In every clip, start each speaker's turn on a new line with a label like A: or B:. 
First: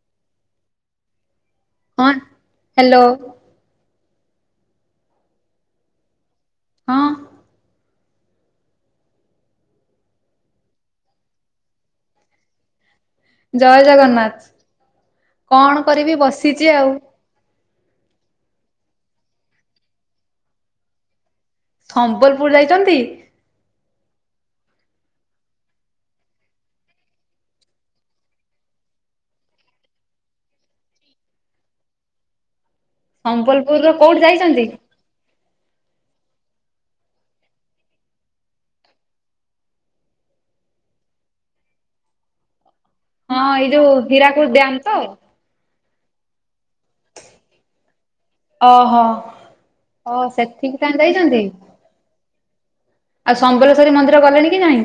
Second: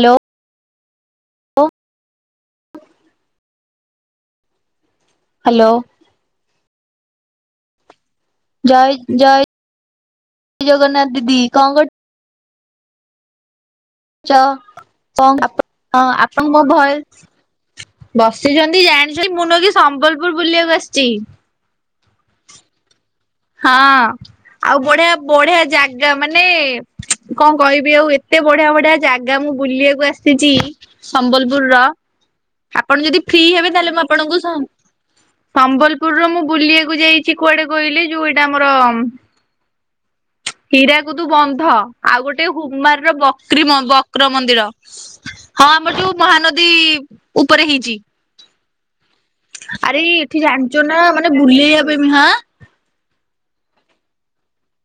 A: Hello.
B: ହଁ hello.
A: Hello.
B: ହଁ।
A: ଜୟ ଜୟ ଜଗନ୍ନାଥ ଦିଦି କଣ କର୍
B: ଜୟ ଜଗନାଥ।
A: ଞ୍ଚ ହଁ ଆପଣଙ୍କ ଆପଣଙ୍କ
B: ବସିଛି ଆଉ
A: ଭୟସ୍ ବସିଚନ୍ତି ଜାଣିଚନ୍ତି ମୁଁ ନୁହଁକି ସମ୍ବଲପୁର ବୁଲିବାକୁ ଆସିଚି।
B: ସମ୍ବଲପୁର ଯାଇଚନ୍ତି?
A: ହଁ ଆଉ ବଢିଆ ବଢିଆ ଜାଗା ମାନେ କଣ କହିବି ଆଉ ଏତେ ବଢିଆ ବଢିଆ ଜାଗା ମୁଁ ବୁଲିବାକୁ ଆସିଛି। ସମ୍ବଲପୁରର ଆପଣ ଯଦି ଫ୍ରି ହେବେ
B: ସମ୍ବଲପୁରର
A: ତାହେଲେ ମୁଁ
B: କୋଉଠି
A: ଆପଣଙ୍କୁ
B: ଯାଇଛନ୍ତି?
A: ସବ୍ ସମ୍ବଲପୁରର ମୁଁ ବୁଲିବାକୁ ଯାଇଚି କୁଆଡେ କହିଲି ଯୋଉ ଏଇଟା ଆମର ହୀରାକୁଦୁ ବନ୍ଧ। ଆଉ ଗୋଟେ ହୁମାରର
B: ହଁ ଏଇ
A: ବକ୍ରିମ
B: ଯୋଉ
A: ବକ୍ର
B: ହୀରାକୁଦ
A: ମନ୍ଦିର।
B: ଡ୍ୟାମ ତ?
A: ହଁ ଆମର ଯୋଉ ମହାନଦୀ ଇ ଉପରେ ହେଇଚି।
B: ଓହୋ
A: ଆରେ
B: ଓ
A: ଏଠି
B: ସେଠିକି
A: ଜାଣିଚ ନା
B: ତାହେଲେ
A: ମାନେ
B: ଯାଇଛନ୍ତି?
A: ବୁଲେଇବା ପାଇଁ ବି ହାଁ
B: ଆଉ ସମ୍ବଲେଶ୍ୱରୀ ମନ୍ଦିର ଗଲେଣି କି ନାଇଁ?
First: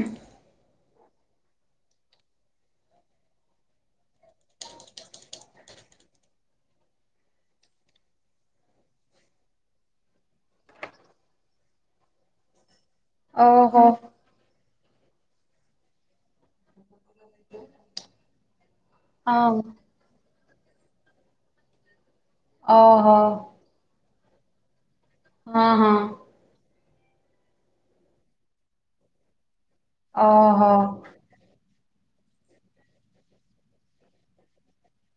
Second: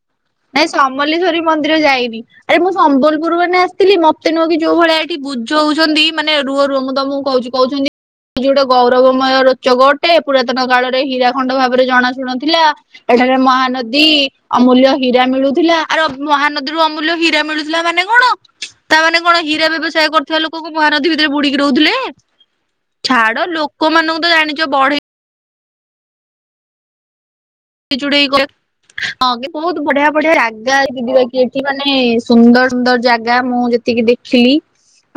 A: ନାଇଁ ସମଲେଶ୍ଵରୀ ମନ୍ଦିର ଯାଇନି। ଆରେ ମୁଁ ସମ୍ବଲପୁର ମାନେ ଆସିଥିଲି ମତେ ନୁହେଁ କି ଯୋଉ ଭଳିଆ ଏଠି ବୁଝଉଛନ୍ତି ମାନେ ରୁହ ରୁହ ମୁଁ ତମକୁ କହୁଚି। କହୁଛନ୍ତି। ଯୋଉଡ଼ା ଗୌରବମୟ ରୋଚକ ଅଟେ ପୁରାତନ କାଳରେ ହୀରାଖଣ୍ଡ ଭାବରେ ଜଣାଶୁଣାଥିଲା। ଏଠାରେ
B: ଓହୋ
A: ମହାନଦୀ ଅମୂଲ୍ୟ ହୀରା ମିଳୁଥିଲା ଆର ମହାନଦୀରୁ ଅମୂଲ୍ୟ ହୀରା ହୀରା ମିଳୁଥିଲା ମାନେ କଣ ତାମାନେ କଣ
B: ହଁ
A: ହୀରା ବ୍ୟବସ୍ ବ୍ୟବସାୟ କରୁଥିବା ଲୋକଙ୍କୁ ମହାନଦୀ ଭିତରେ ବୁଡ଼ିକି ରହୁଥିଲେ
B: ଓହୋ
A: ଛାଡ ଲୋକ କୋ ମାନଙ୍କୁ ତ ଜାଣିଛ ବଢେଇ
B: ହଁ ହଁ।
A: [unintelligible] ଡ ହଁ ବୋହୁତ ବଢିଆ ବଢିଆ
B: ଓହୋ।
A: ରାଗା ଯି ଯିବା ଏଠି ମାନେ ସୁନ୍ଦର ସୁନ୍ଦର ଜାଗା ମୁଁ ଯେତିକି ଦେଖିଲି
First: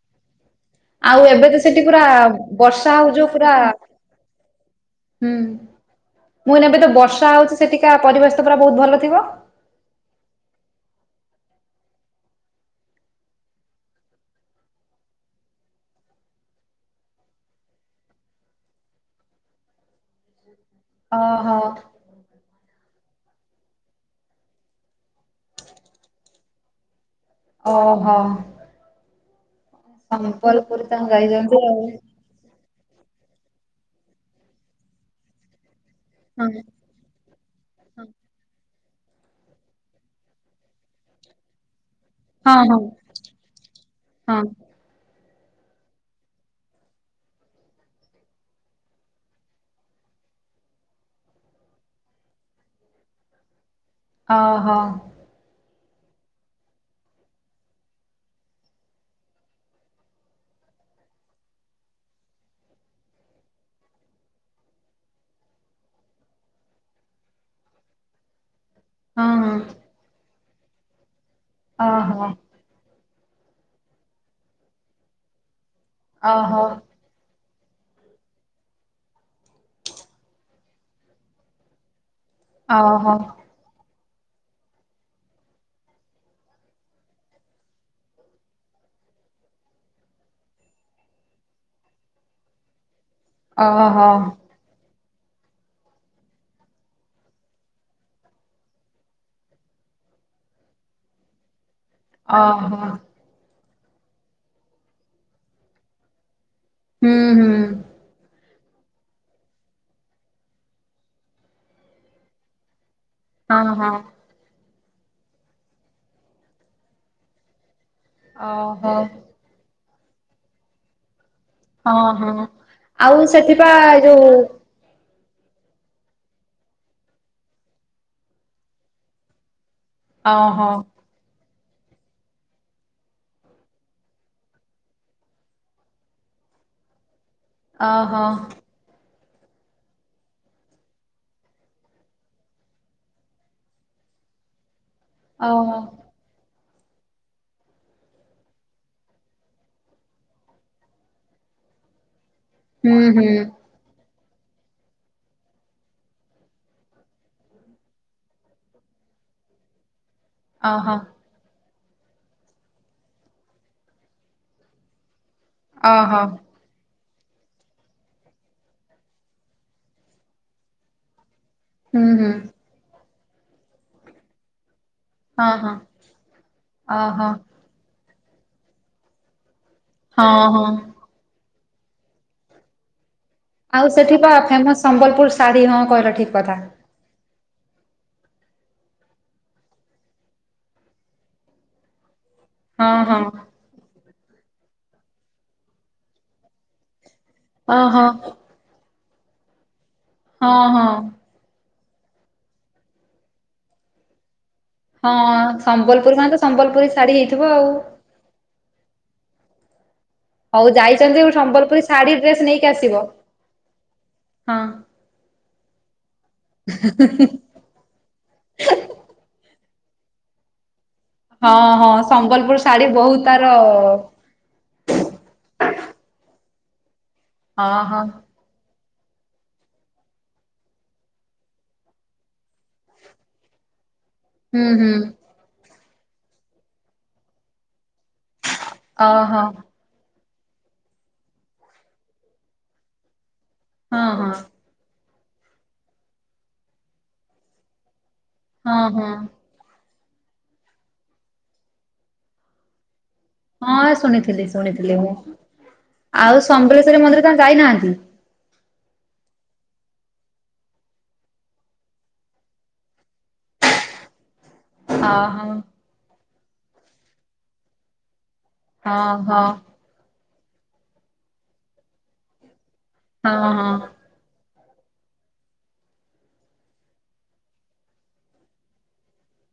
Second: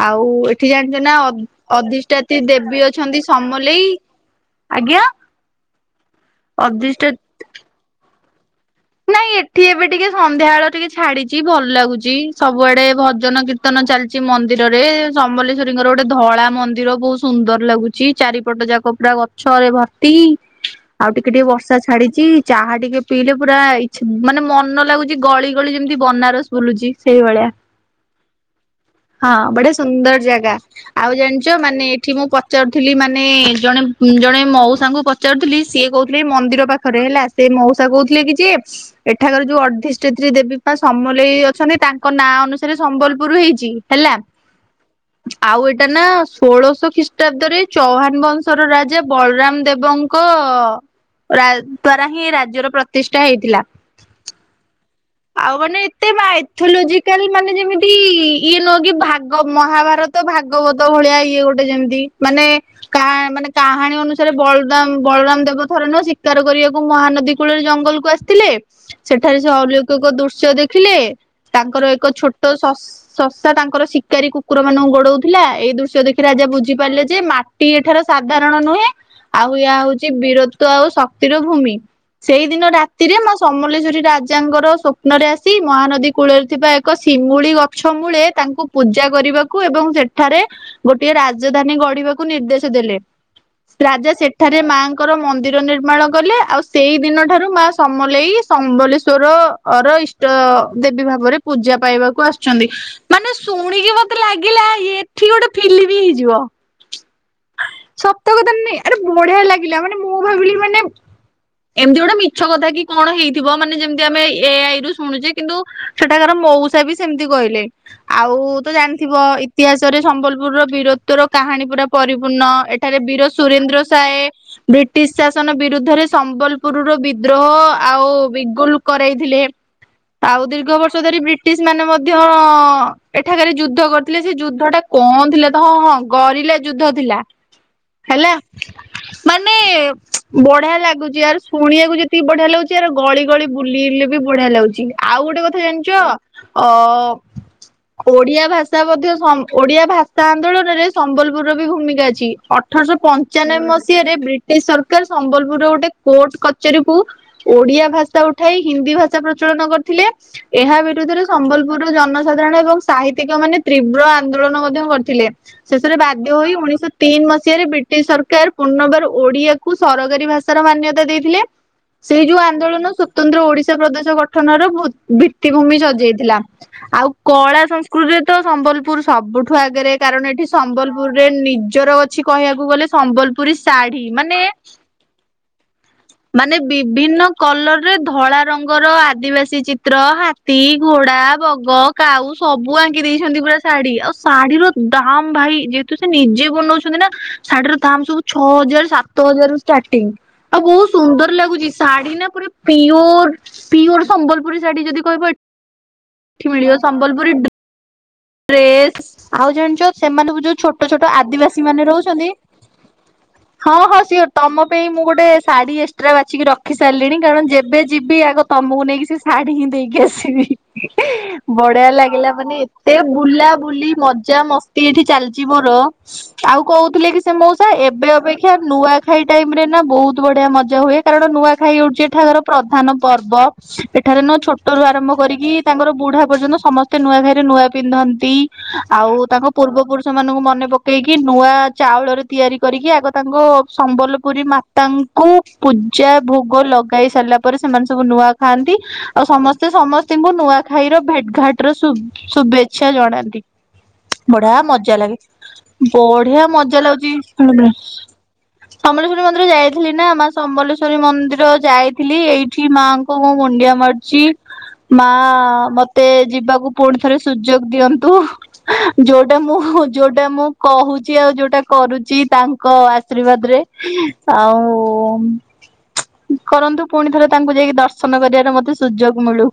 A: ଆଉ ଏଠି ଜାଣିଛ ନା
B: ଆଉ ଏବେ ତ ସେଠି ପୁରା
A: ଅଧିଷ୍ଠାତି ଦେବୀ
B: ବର୍ଷା ହଉ
A: ଅଛନ୍ତି
B: ଯୋଉ ପୁରା
A: ସମଲେଇ, ଆଜ୍ଞା
B: ହୁଁ ମୁଇଁ ନେବ ତ
A: ଅଧିଷ୍ଠା
B: ବର୍ଷା ହୋଉଚି ସେଠିକା ପରିବେଶ ତ ପୁରା ବୋହୁତ ଭଲ ଥିବ।
A: ନାଇଁ ଏଠି ଏବେ ଟିକେ ସନ୍ଧ୍ୟାବେଳଳେ ଟିକେ ଛାଡିଚି ଭଲ ଲାଗୁଚି ସବୁଆଡେ ଭଜନ କୀର୍ତ୍ତି କୀର୍ତ୍ତନ ଚାଲିଚଛି ମନ୍ଦିରରେ ସମବଲେଶ୍ୱରୀଙ୍କର ଗୋଟେ ଧଳା ମନ୍ଦିର ବହୁତ ସୁନ୍ଦର ଲାଗୁଚି ଚାରିପଟ ଯାକ। ପୁରା ଗଛରେ ଭର୍ତ୍ତି ଆଉ ଟିକେ ଟିକେ
B: ଓହୋ।
A: ବର୍ଷା ଛାଡିଚି ଚାହା ଟିକେ ପିଇଲେ ପୁରା ଇଛା ମାନେ ମନ ଲାଗୁଚି ଗଳି ଗଳି ଯେମିତି ବନାରସ ବୁଲୁଚି ସେଇଭଳିଆ
B: ଓହୋ।
A: ହଁ ବଢ଼ିଆ ସୁନ୍ଦର ଜାଗା
B: ସମ୍ବଲପୁରୀ ତାଙ୍କୁ
A: ଆଉ ଜାଣିଛ
B: ଗାଇଛନ୍ତି
A: ମାନେ ଏଠି
B: ଆଉ।
A: ମୁଁ ପଚାରୁଥିଲି ମାନେ ଜଣେ ଜଣେ ମଉସାଙ୍କୁ ପଚାରୁଥିଲି ସିଏ କହୁଥିଲେ ମନ୍ଦିର ପାଖ ଥରେ ହେଲା ସେ ମଉସା କହୁଥିଲେ କି ସି ଏଠାକାର ଯୋଉ ଅର୍ଦ୍ଧିଷ୍ଟିତ୍ରୀ ଦେବୀ ସମଲେଇ ଅଛନ୍ତି ତା ଙ୍କ ନାଁ ଅନୁସାରେ
B: ହଁ
A: ସମ୍ବଲପୁର ହେଇଚି ହେଲା। ଆଉ ଏଇଟା ନା ଷୋଳଶହ ଖ୍ରୀଷ୍ଟାବ୍ଦରେ ଚୌହାନ ବଂଶର ରାଜା ବଳରାମ ଦେବ ଙ୍କ ର ଦ୍ଵାରା ହିଁ ରାଜ୍ୟର ପ୍ରତିଷ୍ଠା ହେଇଥିଲା।
B: ଓହୋ।
A: ଆଉ ମାନେ ଏତେ ମାଇଥୋଲୋଜିକାଲ ମାନେ ଯେମିତି ଇଏ ନୁହଁ କି ଭାଗ ମହାଭାରତ ତ ଭାଗବତ ଭଳିଆ ଇଏ ଗୋଟେ ଯେମିତି ମାନେ କା ମାନେ କାହାଣୀ ଅନୁସାରେ ବଳରାମ ବଳରାମ ଦେବ ଥରେ ନୁହ ଶିକାର କରିବାକୁ ମହାନଦୀ କୂଳରେ ଜଙ୍ଗଲ ଆସିଥିଲେ ସେଠାରେ
B: ଓହୋ
A: ସେ ଅଲୌକିକ ଦୃଶ୍ୟ ଦେଖିଲେ ତାଙ୍କର
B: ହଁ
A: ଏକ
B: ହଁ।
A: ଛୋଟ ଶସା ତାଙ୍କର ଶିକାରୀ କୁକୁର ମାନଙ୍କୁ ଗୋଡଉଥିଲା ଏଇ ଦୃଶ୍ୟ ଦେଖି ରାଜା
B: ଓହୋ
A: ବୁଝିପାରିଲେ ଯେ ମା ଟି ଏଠାର ସାଧାରଣ ନୁହେଁ ଆଉ ୟ ହୋଉଚି ବୀରତ୍ଵ ଆଉ ଶକ୍ତିର ଭୂମି। ସେଇଦିନ ରା
B: ଓହୋ ଓହୋ
A: ସମଲେଶ୍ଵରୀ ରାଜାଙ୍କର ସ୍ୱପ୍ନରେ ଆସି ମହାନଦୀ କୂଳରେ ଥିବା ଏକ ଶିମୁଳି ଗଛ ମୂଳେ ତାଙ୍କୁ ପୂଜା କରିବାକୁ ଏବଂ ସେଠାରେ ଗୋଟିଏ ରାଜଧାନୀ ଗଢିବାକୁ ନିର୍ଦ୍ଦେଶ ଦେଲେ।
B: ଓହୋ।
A: ରାଜା ସେଠାରେ ମାଙ୍କର ମନ୍ଦିର ନିର୍ମାଣ କଲେ ଆଉ ସେଇ ଦିନ ଠାରୁ ମା ସମଲେଇ ସମ୍ବଲେଶ୍ଵରର ଇଷ୍ଟ ଦେବୀ ଭାବରେ ପୂଜା ପାଇବା କୁ ଆସୁଛନ୍ତି।
B: ଓହୋ
A: ମାନେ ଶୁଣିକି ମତେ ଲାଗିଲା ଏଠି ଗୋଟେ ଫିଲ୍ମ ବି ହେଇଯିବ।
B: ହୁଁ ହୁଁ।
A: ସତ କଥା ନୁହେଁ, ଆରେ ବଢିଆ ଲାଗିଲା। ମାନେ ମୁଁ ଭାବିଲି ମାନେ ଏମିତି ଗୋଟେ ମିଛ କଥା କି କଣ ହେଇ ଥିବ
B: ହଁ
A: ମାନେ
B: ହଁ।
A: ଯେମିତି ଆମେ ଏଆଇରୁୁ ଶୁଣୁଛେ। କିନ୍ତୁ ସେଠାକାର ମଉସା ବି ସେମିତି କହିଲେ। ଆଉ ତ
B: ଓହୋ
A: ଜାଣିଥିବ ଇତିହାସରେ ସମ୍ବଲପୁରର ବୀରତ୍ଵ ର କାହାଣୀ ପୁରା
B: ହଁ
A: ପରିପୂର୍ଣ୍ଣ
B: ହଁ।
A: ଏଠାରେ
B: ଆଉ
A: ବୀର
B: ସେଥିପା
A: ସୁରେନ୍ଦ୍ର ସାଏ
B: ଯୋଉ
A: ବ୍ରିଟିଶ ଶାସନ ବିରୁଦ୍ଧରେ ସମ୍ବଲପୁରରୁ ବିଦ୍ରୋହ ଆଉ ବିଗୁଲ କରାଇଥିଲେ। ଆଉ ଦୀର୍ଘ
B: ଓହୋ
A: ବର୍ଷ ଧରି ବ୍ରି ବ୍ରିଟିଶ ମାନେ ମଧ୍ୟ ଏଠାରେ ଯୁଦ୍ଧ କରିଥିଲେ। ସେ ଯୁଦ୍ଧ ଟା କଣ ଥିଲା ତ ହଁ ହଁ ଗରିଲା ଯୁଦ୍ଧ ଥିଲା
B: ଓହୋ
A: ହେଲା। ମାନେ ବଢିଆ ଲାଗୁଛି ଆର ଶୁଣିବାକୁ ଯେତିକି ବଢିଆ ଲାଗୁଛି ଆର ଗଳି ଗଳି ବୁଲିଲେ ବି ବଢିଆ ଲାଗୁଚି। ଆଉ ଗୋଟେ କଥା
B: ଓହୋ।
A: ଜାଣିଚ ଅ ଓଡିଆ ଭାଷା ମଧ୍ୟ ଓଡିଆ ଭାଷା ଆନ୍ଦୋଳନରେ ସମ୍ବଲ ପୁର ବି ଭୂମିକା ଅଛି। ଅଠରଶହ
B: ହୁଁ ହୁଁ
A: ପଞ୍ଚାନବେ ମସିହାରେ ବ୍ରି ଟିଶ ସରକାର ସମ୍ବଲପୁରରେ ଗୋଟେ କୋର୍ଟ କଚେରୀ କୁ ଓଡିଆ ଭାଷା ଉଠାଇ ହିନ୍ଦୀ ଭାଷା ପ୍ରଚଳନ କରିଥିଲେ। ଏହା
B: ଓହୋ
A: ବିରୁଦ୍ଧରେ ସମ୍ବଲପୁରର ଜନସାଧାରଣ ଏବଂ ସାହିତ୍ୟିକ ମାନେ ତୀବ୍ର ଆନ୍ଦୋଳନ ମଧ୍ୟ କରିଥିଲେ। ଶେଷରେ ବା
B: ଓହୋ
A: ଉଣେଇଶ ତିନି ମସିହାରେ ବ୍ରିଟିଶ ସରକାର ପୁର୍ନବାର ଓଡିଆକୁ ସରକାରୀ ଭାଷାର ମାନ୍ୟତା ଦେଇଥିଲେ।
B: ହୁଁ
A: ସେଇ
B: ହୁଁ
A: ଯୋଉ ଆନ୍ଦୋଳନ ସ୍ୱତନ୍ତ୍ର ଓଡିଶା ପ୍ରଦେଶ ଗଠନର ଭୁ
B: ହଁ ହଁ
A: ଭିତ୍ତିଭୂମି ସଜେଇଥିଲା। ଆଉ
B: ଓହୋ
A: କଳା ସଂସ୍କୃତିରେ ତ ସମ୍ବଲପୁର ସବୁଠୁ ଆଗରେ। କାରଣ
B: ହଁ
A: ଏଠି
B: ହଁ।
A: ସମ୍ବଲପୁରରେ ନିଜର ଅଛି କହିବାକୁ ଗଲେ ସମ୍ବଲ
B: ଆଉ ସେଠି ପା ଫେମସ ସମ୍ବଲପୁର ଶାଢ଼ୀ ହଁ କହିଲ ଠିକ
A: ମାନେ
B: କଥା।
A: ବିଭିନ୍ନ କଲର ରେ ଧଳା ରଙ୍ଗର ଆଦିବାସୀ ଚିତ୍ର ହାତୀ, ଘୋଡା, ବଗ କାଉ ସବୁ
B: ହଁ
A: ଆଙ୍କି
B: ହଁ
A: ଦେଇଛନ୍ତି ପୁରା ଶାଢୀ। ଆଉ ଶାଢୀର ଦାମ ଭାଇ ଯେ ତ ସେ ନିଜେ ବନାଉଛନ୍ତି ନା। ଶାଢୀର
B: ଅ
A: ଦାମ
B: ହଁ
A: ସବୁ ଛଅ ହଜାର ସାତ ହଜାର ରୁ ଷ୍ଟାର୍ଟିଂ। ଆଉ
B: ହଁ
A: ବହୁତ
B: ହଁ।
A: ସୁନ୍ଦର ଲାଗୁଚି। ଶାଢୀ ନା ପୁରା ପିଓର ପିଓର ସମ୍ବଲପୁରୀ ଶାଢ଼ୀ ଯଦି କହିବ
B: ହଁ ସମ୍ବଲପୁର ମାନେ ତ
A: ଏଠି ମିଳିବ।
B: ଶାଢୀ
A: ସମ୍ବଲପୁରୀ
B: ହେଇଥିବ ଆଉ।
A: ଡ୍ରେସ। ଆଉ ଜାଣିଚ ସେମାନଙ୍କୁ ଯୋଉ
B: ହଉ
A: ଛୋଟ ଛୋଟ
B: ଯାଇଛନ୍ତି ଗୋଟେ
A: ଆଦିବାସୀ
B: ସମ୍ବଲପୁରୀ
A: ମାନେ
B: ଶାଢୀ
A: ରହୁଛନ୍ତି
B: ଡ୍ରେସ ନେଇକି ଆସିବ।
A: ହଁ ହଁ ସିଓର
B: ହଁ
A: ତମ ପାଇଁ ମୁଁ ଗୋଟେ ଶାଢୀ ଏକ୍ସଟ୍ରା ବାଛିିକି ରଖି ସାରିଲିଣି। କାରଣ ଯେବେ ଯିବି ଆଗ ତମକୁ ନେଇକି ସେ ଶାଢୀ ହିଁ ଦେଇକି ଆସିବି।
B: ହଁ
A: ବଢିଆ
B: ହଁ
A: ଲାଗିଲା
B: ସମ୍ବଲପୁର
A: ମାନେ
B: ଶାଢୀ
A: ସେ
B: ବହୁତ ତାର
A: ବୁଲାବୁଲି ମଧ୍ ମଜା ମସ୍ତି ଏଇଠି ଚାଲିଚି ମୋର। ଆଉ କହୁଥିଲେ କି ସେ ମଉସା
B: ହଁ ହଁ
A: ଏବେ ଅପେ କ୍ଷା ନୂଆଖାଇ ଟାଇମ ରେ ନା ବହୁତ ବଢିଆ ମଜା ହୁଏ। କାରଣ ନୂଆଖାଇ ହଉଛି ଏଠାକାର ପ୍ରଧାନ ପର୍ବ ଏଠାରେ ନୁହଁ
B: ହୁଁ
A: ଛୋଟ ରୁ
B: ହୁଁ
A: ଆରମ୍ଭ କରିକି ତାଙ୍କର ବୁଢା ପର୍ଯ୍ୟନ୍ତ ସମସ୍ତେ ନୂଆ ଖାଇରେ ନୂଆ ପିନ୍ଧନ୍ତି। ଆଉ
B: ଓହୋ
A: ତାଙ୍କ ପୂର୍ବପୁରୁଷ ସ ମାନଙ୍କୁ ମନେ ପକେଇକି ନୂଆ ଚାଉଳରେ ତିଆରି କରିକି ଆଗ ତାଙ୍କ
B: ହଁ ହଁ।
A: ସମ୍ବଲପୁରୀ ମା ତାଙ୍କୁ ପୂଜା ଭୋଗ ଲଗାଇ ସାରିଲା ପରେ ସେମାନେ ସବୁ ନୂଆ ଖାଆନ୍ତି।
B: ହଁ ହଁ
A: ଆଉ ସମସ୍ତେ ସେ ସମସ୍ତଙ୍କୁ ନୂଆଖାଇର ଭେଟ୍ ଘାଟ ର ଶୁ ଶୁଭେଚ୍ଛା ଜଣାନ୍ତି।
B: ହଁ ଶୁଣିଥିଲି
A: ବଢିଆ
B: ଶୁଣିଥିଲି
A: ମଜା
B: ମୁଁ।
A: ଲାଗେ।
B: ଆଉ
A: ବଢିଆ ମଜା
B: ସମଲେଶ୍ୱରୀ
A: ଲାଗୁଚି
B: ମନ୍ଦିର ତମେ ଯାଇନାହାନ୍ତି?
A: ସମଲେଶ୍ଵରୀ ମନ୍ଦିର ଯାଇଥିଲି ନା। ମା ସମଲେଶ୍ଵରୀ ମନ୍ଦିର ଯାଇଥିଲି ଏଇଠି ମାଙ୍କ ଙ୍କୁ ମୁଁ ମୁଣ୍ଡିଆ ମାରୁଚି। ମା
B: ଓହୋ
A: ମତେ ଯିବାକୁ ପୁଣି ଥରେ ସୁଯୋଗ ଦିଅନ୍ତୁ।
B: ହଁ
A: ଯୋଉଟା
B: ହଁ
A: ମୁଁ ଯୋଉଟା ମୁଁ କହୁଚି ଆଉ ଯୋଉଟା କରୁଛି ତାଙ୍କ ଆଶୀର୍ବାଦ
B: ହଁ
A: ରେ।
B: ହଁ
A: ଆଉ କରନ୍ତୁ ପୁଣି ଥରେ ତାଙ୍କୁ ଯାଇକି ଦର୍ଶନ କରିବାରେ ମତେ ସୁଯୋଗ ମିଳୁ।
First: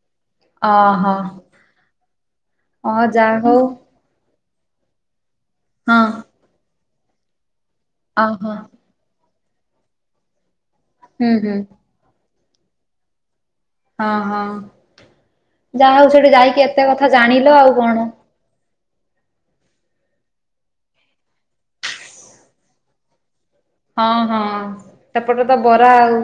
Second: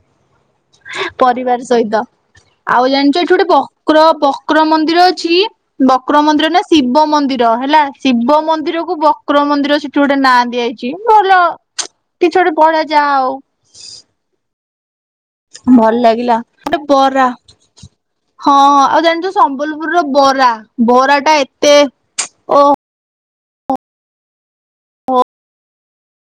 B: ଓହୋ।
A: ପରିବାର ସହିତ। ଆଉ
B: ହଁ
A: ଜାଣିଛ ଏଠି
B: ଯାହା
A: ଗୋଟେ
B: ହଉ
A: ବକ୍ର ବକ୍ର ମନ୍ଦିର ଅଛି।
B: ହଁ
A: ବକ୍ର ମନ୍ଦିର ନା ଶିବ ମନ୍ଦିର ହେଲା ଶିବ
B: ଓହୋ
A: ମନ୍ଦିର କୁ ବକ୍ର ମନ୍ଦିର ସେଠି ଗୋଟେ ନାଁ ଦିଆଯାଇଛି।
B: ହଁ
A: ଭଲ କିଛି ଗୋଟେ ପଳେଇ ଯାହା ଆଉ।
B: ହଁ ହଁ
A: ଭଲ
B: ଯାହା ହଉ ସେଠି
A: ଲାଗିଲା।
B: ଯାଇକି
A: ଗୋଟେ
B: ଏତେ କଥା
A: ବରା
B: ଜାଣିଲ ଆଉ କଣ।
A: ହଁ ଆଉ ଜାଣିଛୁ ସମ୍ବଲପୁରର ବରା ବରା ଟା ଏତେ ଓ।
B: ହଁ ହଁ ସେପଟ ତ ବରା ଆଉ।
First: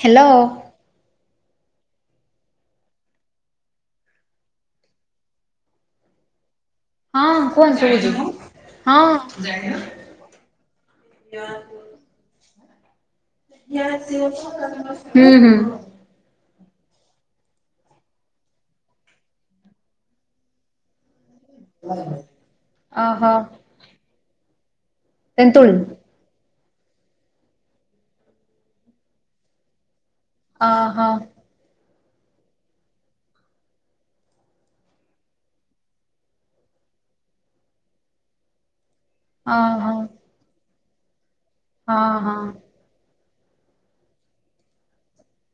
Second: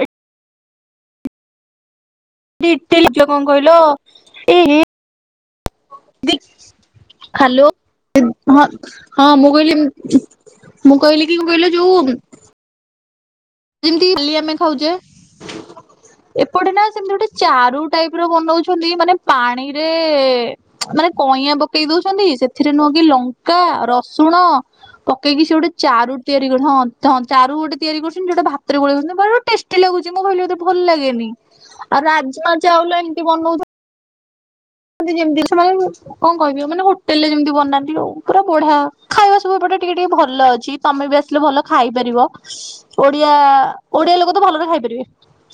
B: ହ୍ୟାଲୋ।
A: ଦିତିଜ କଣ କହିଲ ଏ ବି।
B: ହଁ
A: ହ୍ୟାଲୋଁ
B: କୁହନ୍ତୁ ଶୁଭୁଛି ହଁ।
A: ହଁ ମୁଁ କହିଲି ମୁଁ କହିଲି କି ମୁ କହିଲି ଯଉ ଆମେ ଖାଉଛେ
B: ହୁଁ ହୁଁ।
A: ଏପଟେ ନା ସେମତି ଗୋଟେ ଚାରୁ ଟାଇପ ର ବନଉଛନ୍ତି। ମାନେ ପାଣିରେ ମାନେ କଇଆ ପକେଇ ଦଉଛନ୍ତି ସେଥିରେ ନୁହଁ କି
B: ଓହୋ।
A: ଲଙ୍କା ରସୁଣ ପକେଇକି ସେ ଗୋଟେ
B: ତେନ୍ତୁଳି।
A: ଚାରୁ ତିଆରି କରୁ ହଁ ହଁ ଚାରୁ ଗୋଟେ ତିଆରି କରୁଛନ୍ତି। ଯୋଟା ଭାତରେ ଗୋଇଦେଉଛନ୍ତି ଟେଷ୍ଟି ଲାଗୁଛି। ମୁଁ ଭାଭିଲି ବୋଧେ ଭଲ
B: ଓହୋ
A: ଲାଗେନି ଆଉ ରାଜମା ଚାଉଳ ଏମିତି ବନଉ ମ ଯେମିତି ସେମାନେ କଣ କହିବେ ମାନେ ହୋଟେଲ ରେ ଯେମିତି ବନାନ୍ତି ପୁରା ବଢିଆ। ଖାଇବା ସବୁ ଏପଟେ
B: ଓହୋ
A: ଟିକେ ଟିକେ ଭଲ ଅଛି ତମେ ବି ଆସିଲେ ଭଲ ଖାଇ
B: ହଁ
A: ପାରିବ।
B: ହଁ।
A: ଓଡିଆ ଓଡିଆ ଲୋକ ତ ଭଲରେ ଖାଇପାରିବେ।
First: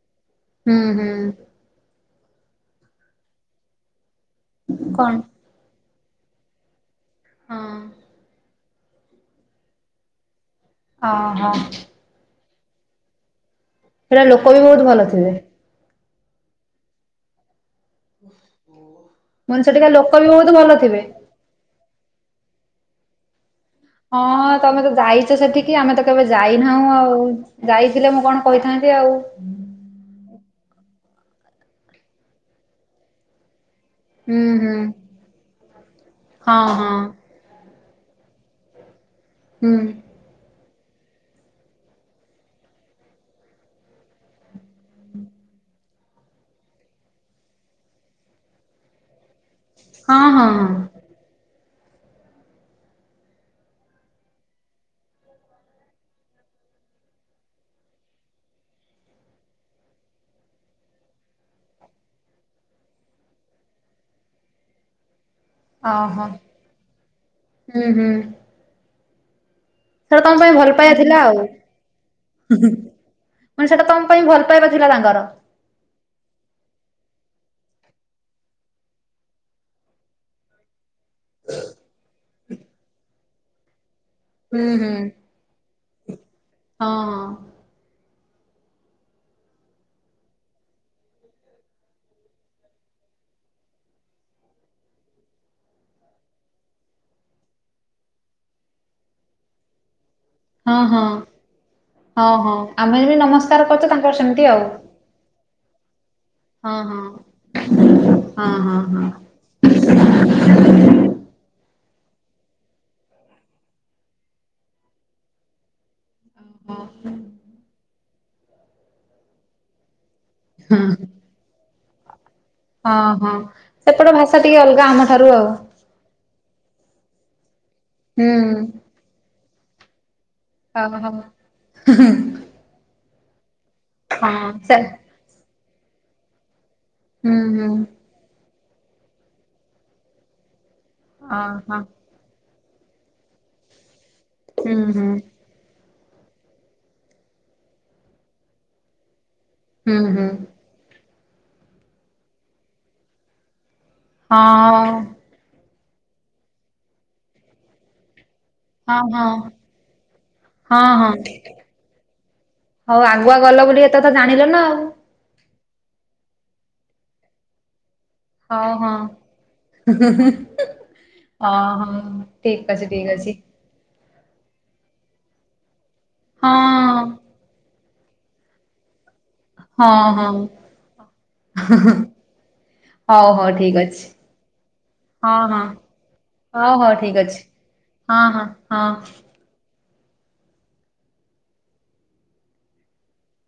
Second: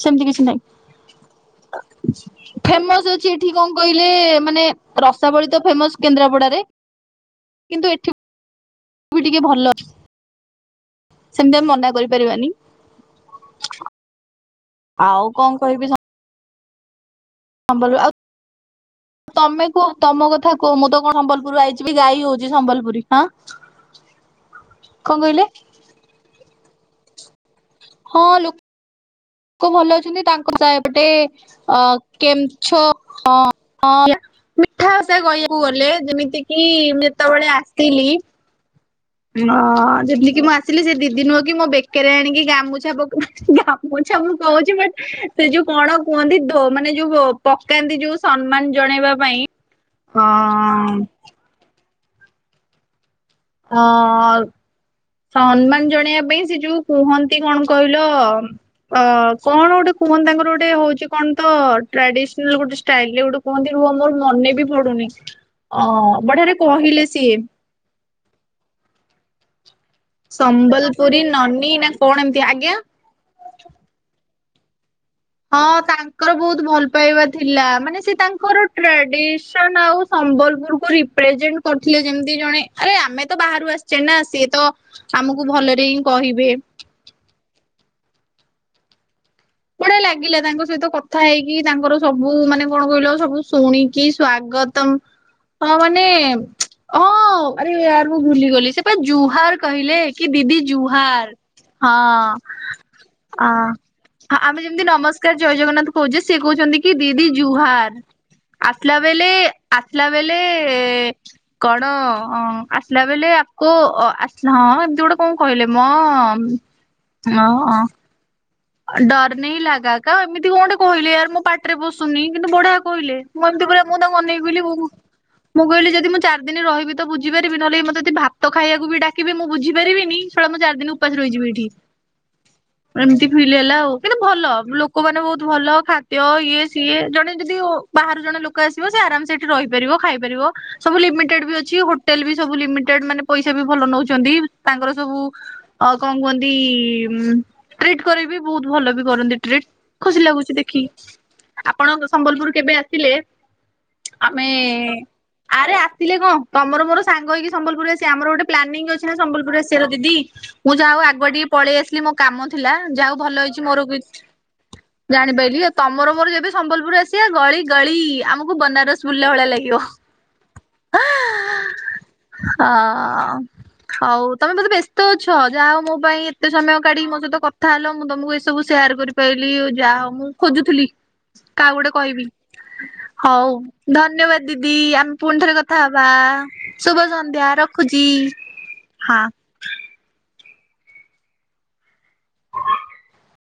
A: ସେମିତି କିଛି
B: ହୁଁ ହୁଁ।
A: ନାହିଁ। ଫେମସ ଅଛି ଏଠି କଣ କହିଲେ ମାନେ
B: କଣ
A: ରସାବଳୀ ତ ଫେମସ କେନ୍ଦ୍ରାପଡାରେ।
B: ହଁ
A: କିନ୍ତୁ ଏଠି ବି ଟିକେ ଭଲ ଅ
B: ଓହୋ।
A: ସେମିତି ଆମେ ମନା କରିପାରିବାନି।
B: ସେଇଟା ଲୋକ ବି ବହୁତ ଭଲ
A: ଆଉ
B: ଥିବେ
A: କଣ କହିବି ସ ସମ୍ବଲ ଆଉ
B: ମୁଁ କହିଲି
A: ତମେ
B: ସେଠିକା
A: କୁହ
B: ଲୋକ ବି
A: ତମ
B: ବହୁତ
A: କଥା କହ
B: ଭଲ
A: ମୁଁ
B: ଥିବେ।
A: ତ କଣ ସମ୍ବଲପୁରରୁ ଆଇ କିଛି ବି ଗାଈ ହଉଛି ସମ୍ବଲପୁରୀ ହଁ
B: ହଁ ହ ତମେ ତ
A: କଣ
B: ଯାଇଛ
A: କହିଲେ
B: ସେଠିକି ଆମେ ତ କେବେ ଯାଇନାହୁଁ ଆଉ ଯାଇଥିଲେ ମୁଁ କଣ କହିଥାନ୍ତି ଆଉ ଉ
A: କୋଉ ଭଲ ଅଛନ୍ତି ତାଙ୍କ ସାଏପଟେ ଅ କେମଛ ଅଁ ଅଁ
B: ହୁଁ ହୁଁ
A: ମିଠା ସେ କହିବାକୁ ଗଲେ ଯେମିତି
B: ହଁ
A: କିି
B: ହଁ
A: ଯେତେବେଳେ ଆସିଲି ପ୍ରିଉନ୍
B: ହୁଁ ହ
A: ହଁ ଯେମିତି କିି ମୁଁ ଆସିଲି ସେ ଦିଦି ନୁହଁକି ମୋ ବେକରେ ଆଣିକି ଗାମୁଛା ପକା ଗାମୁଛା ମୁଁ କହୁଛି ବଟ ସେ ଯୋଉ କଣ କୁହନ୍ତି ଦୋ ମାନେ ଯୋଉ ପକାନ୍ତି ଯୋଉ ସମ୍ମାନ ଜଣେଇବା ପାଇଁ ହଁ ଅ ଅ ମ ହଁ ଅ ଆଉ ସମ୍ମାନ ଜଣେଇବା ପାଇଁ ସେ ଯୋଉ କୁହନ୍ତି କଣ କହିଲ ଅ ଅ କଣ ଗୋଟେ କୁହନ୍ତି ତାଙ୍କର ଗୋଟେ ହଉଛି କଣ ତ ଟ୍ରାଡିସଲ ଗୋଟେ ଷ୍ଟାଇଲ ଗୋଟେ କୁହନ୍ତି ରୁହ ମୋର ମନେ ବି ପଡୁନି ଅ
B: ଓହୋ
A: ବଢିଆରେ କହିଲେ ସିଏ
B: ହୁଁ ହୁ ସେଟା ତମ ପାଇଁ ଭଲ ପାଇବା
A: ସମ୍ବଲପୁରୀ
B: ଥିଲା ଆଉ
A: ନନୀ ନା କଣ ଏମିତି
B: ହ
A: ଆଜ୍ଞା
B: ହୁଁ ମାନେ ସେଟା ତମ ପାଇଁ ଭଲ ପାଇବା ଥିଲା ତାଙ୍କର
A: ହଁ ଅ ତାଙ୍କର ବହୁତ ଭଲ ପାଇବା ଥିଲା ମାନେ ସେ ତାଙ୍କର ଟ୍ରାଡିସନ ଆଉ ସମ୍ବଲପୁରକୁ ରିପ୍ରେଜେଣ୍ଟ କରିଥିଲେ ଯେମିତି ଜଣେ ଆରେ ଆମେ ତ ବାହାରୁ ଆସିଛେ ନା
B: ହୁଁ
A: ସିଏତ
B: ହୁଁ
A: ଆମକୁ ଭଲରେ ହିଁ କହିବେ
B: ହଁ ଅ ଅ
A: ବଢିଆ ଲାଗିଲା ତାଙ୍କ ସହିତ କଥା ହେଇକି ତାଙ୍କର ସବୁ ମାନେ କଣ କହିଲ ସବୁ ଶୁଣିକି ସ୍ଵାଗତ ତମ୍ ହଁ ମାନେ ହଁ ଆରେ ୟାର ମୁଁ ଭୁଲିଗଲି ସେପା ଜୁହାର କହିଲେ କି ଦିଦି
B: ହଁ ହଁ
A: ଜୁହାର ହଁ
B: ହଁ ଆମେ ଯେମିତି
A: ଅ ଆ
B: ନମସ୍କାର କରୁଛୁ ତାଙ୍କର
A: ଆ
B: ସେମିତି ଆଉ
A: ଆମେ ଯେମିତି ନମସ୍କାର ଜୟ ଜଗନ୍ନାଥ ହଉଯେ ସେ
B: ହଁ
A: କହୁଛନ୍ତି କି
B: ହଁ।
A: ଦିଦି ଜୁହାର
B: ହଁ ହଁ ହଁ
A: ଆସିଲାବେଲେ ଆସିଲାବେଲେ ଏ ଏ କଣ ଆସିଲାବେଲେ ଆମକୁ ଆ ହଁ ଏମତି ଗୋଟେ କଣ କହିଲେ ମମ୍ ହ ହ ଡର ନହି ଲାଗାକା ଏମିତ ଏମିତି କଣ ଗୋଟେ
B: ହଁ
A: କହିଲେ ୟାର ମୋ ପାଟିରେ ପସୁନି କିନ୍ତୁ ବଢିଆ
B: ହଁ
A: କହିଲେ
B: ହଁ।
A: ମୁଁ ଏମିତି ପରା ମୁଁ
B: ସେପଟ
A: ତାଙ୍କୁ
B: ଭାଷା
A: ଅନେଇକି
B: ଟିକେ
A: ବୋଲି
B: ଅଲଗା
A: ମୁ
B: ଆମ ଠାରୁ ଆଉ
A: ମୁଁ କହିଲି ଯଦି ମୁଁ ଚାରିିଦିନି ରହିବି ତ ବୁଝିପାରିବି ନହେଲେ ମତେ ଯଦି
B: ହୁଁ
A: ଭାତ ଖାଇବାକୁ ବି ଡାକିବେ ମୁଁ ବୁଝିପାରିବିନି ଶଳା ମୁଁ ଚାରିଦିନ ଉପାସ ରହିଯିବି ଏଠି।
B: ହୁଁ ହୁଁ।
A: ତି ଫିଲ୍ ହେଲା। କିନ୍ତୁ ଭଲ
B: ସେ
A: ଲୋକମାନେ ବହୁତ ଭଲ ଖାଦ୍ୟ ଇଏ ସିଏ ଜଣେ
B: ହୁଁ
A: ଯଦି
B: ହୁଁ
A: ଓ ବାହାରୁ ଜଣେ ଲୋକ ଆସିବ ସିଏ ଆରମସେ ସେଠି ରହିପାରିବ ଖାଇପାରିବ। ସବୁ ଲିମିଟେଡ ବି ଅଛି
B: ଓହୋ
A: ହୋଟେଲବି ସବୁ ଲିମିଟେଡ ମାନେ ପଇସାବି ଭଲ ନଉଚନ୍ତି
B: ହୁଁ
A: ତାଙ୍କର
B: ହୁଁ
A: ସବୁ ଆଉ କଣ କୁହନ୍ତି ଉମ୍ ଟ୍ରିଟ୍ କରେବି ବହୁତ ଭଲବି କରନ୍ତି। ଟ୍ରିଟ।
B: ହୁଁ
A: ଖୁସି
B: ହୁଁ
A: ଲାଗୁଚି ଦେଖି ଆପଣ ଙ୍କ ସମ୍ବଲପୁର କେବେ ଆସିଲେ
B: ହଁ
A: ଆମେ, ଆରେ ଆସିଲେ କଣ ତମର ମୋର ସାଙ୍ଗ ହେଇକି ସମ୍ବଲପୁର ଆସିବା ଆମର ଗୋଟେ ପ୍ଲାନିଂ
B: ହଁ
A: ଅଛି ନା
B: ହଁ
A: ସମ୍ବଲପୁର ଆସିବାର ଦିଦି। ମୁଁ
B: ହଁ
A: ଯାଆ ହଉ
B: ହଁ
A: ଆଗୁଆ ଟିକେ ପଳେଇ ଆସିଲି ମୋ କାମ ଥିଲା ଯାହା ହଉ ଭଲ
B: ଆଗୁଆ
A: ହେଇଚି
B: ଗଲ
A: ମୋର
B: ବୋଲି
A: କି
B: ଏତେ ତ ଜାଣିଲ ନା
A: ଜାଣିପାଇଲି ଆ ତମର ମୋର ଯେବେ ସମ୍ବଲପୁର ଆସିବା ଗଳି ଗଳି ଆମକୁ
B: ଆଉ ହଉ
A: ବନାରସ ବୁଲିଲା ଭଳିଆ ଲାଗିବ।
B: ଅ ହଁ ହ ଠିକ ଅଛି ଠିକ
A: ହଁ
B: ଅଛି।
A: ହଉ ତମେ ବୋଧେ ବ୍ୟସ୍ତ ଅଛ। ଯାହା ହଉ ମୋ ପାଇଁ ଏତେ
B: ହଁ
A: ସମୟ କାଢି ମୋ ସହିତ କଥା ହେଲ ମୁଁ ତମକୁ ଏ ସବୁ ସେୟାର କରିପାଇଲିି
B: ହଁ
A: ଯାହା ହଉ ମୁଁ
B: ହଁ
A: ଖୋଜୁଥିଲି। କାହାକୁ ଗୋଟେ କହିବି? ହଉ ଧନ୍ୟବାଦ ଦିଦି। ଆମେ
B: ହଁ
A: ପୁଣି ଥରେ
B: ହଁ
A: କଥା ହବା।
B: ହଉ ହଉ
A: ଶୁଭ
B: ଠିକ ଅଛି
A: ସନ୍ଧ୍ୟା। ରଖ୍
B: ହଁ ହଁ ହଁ।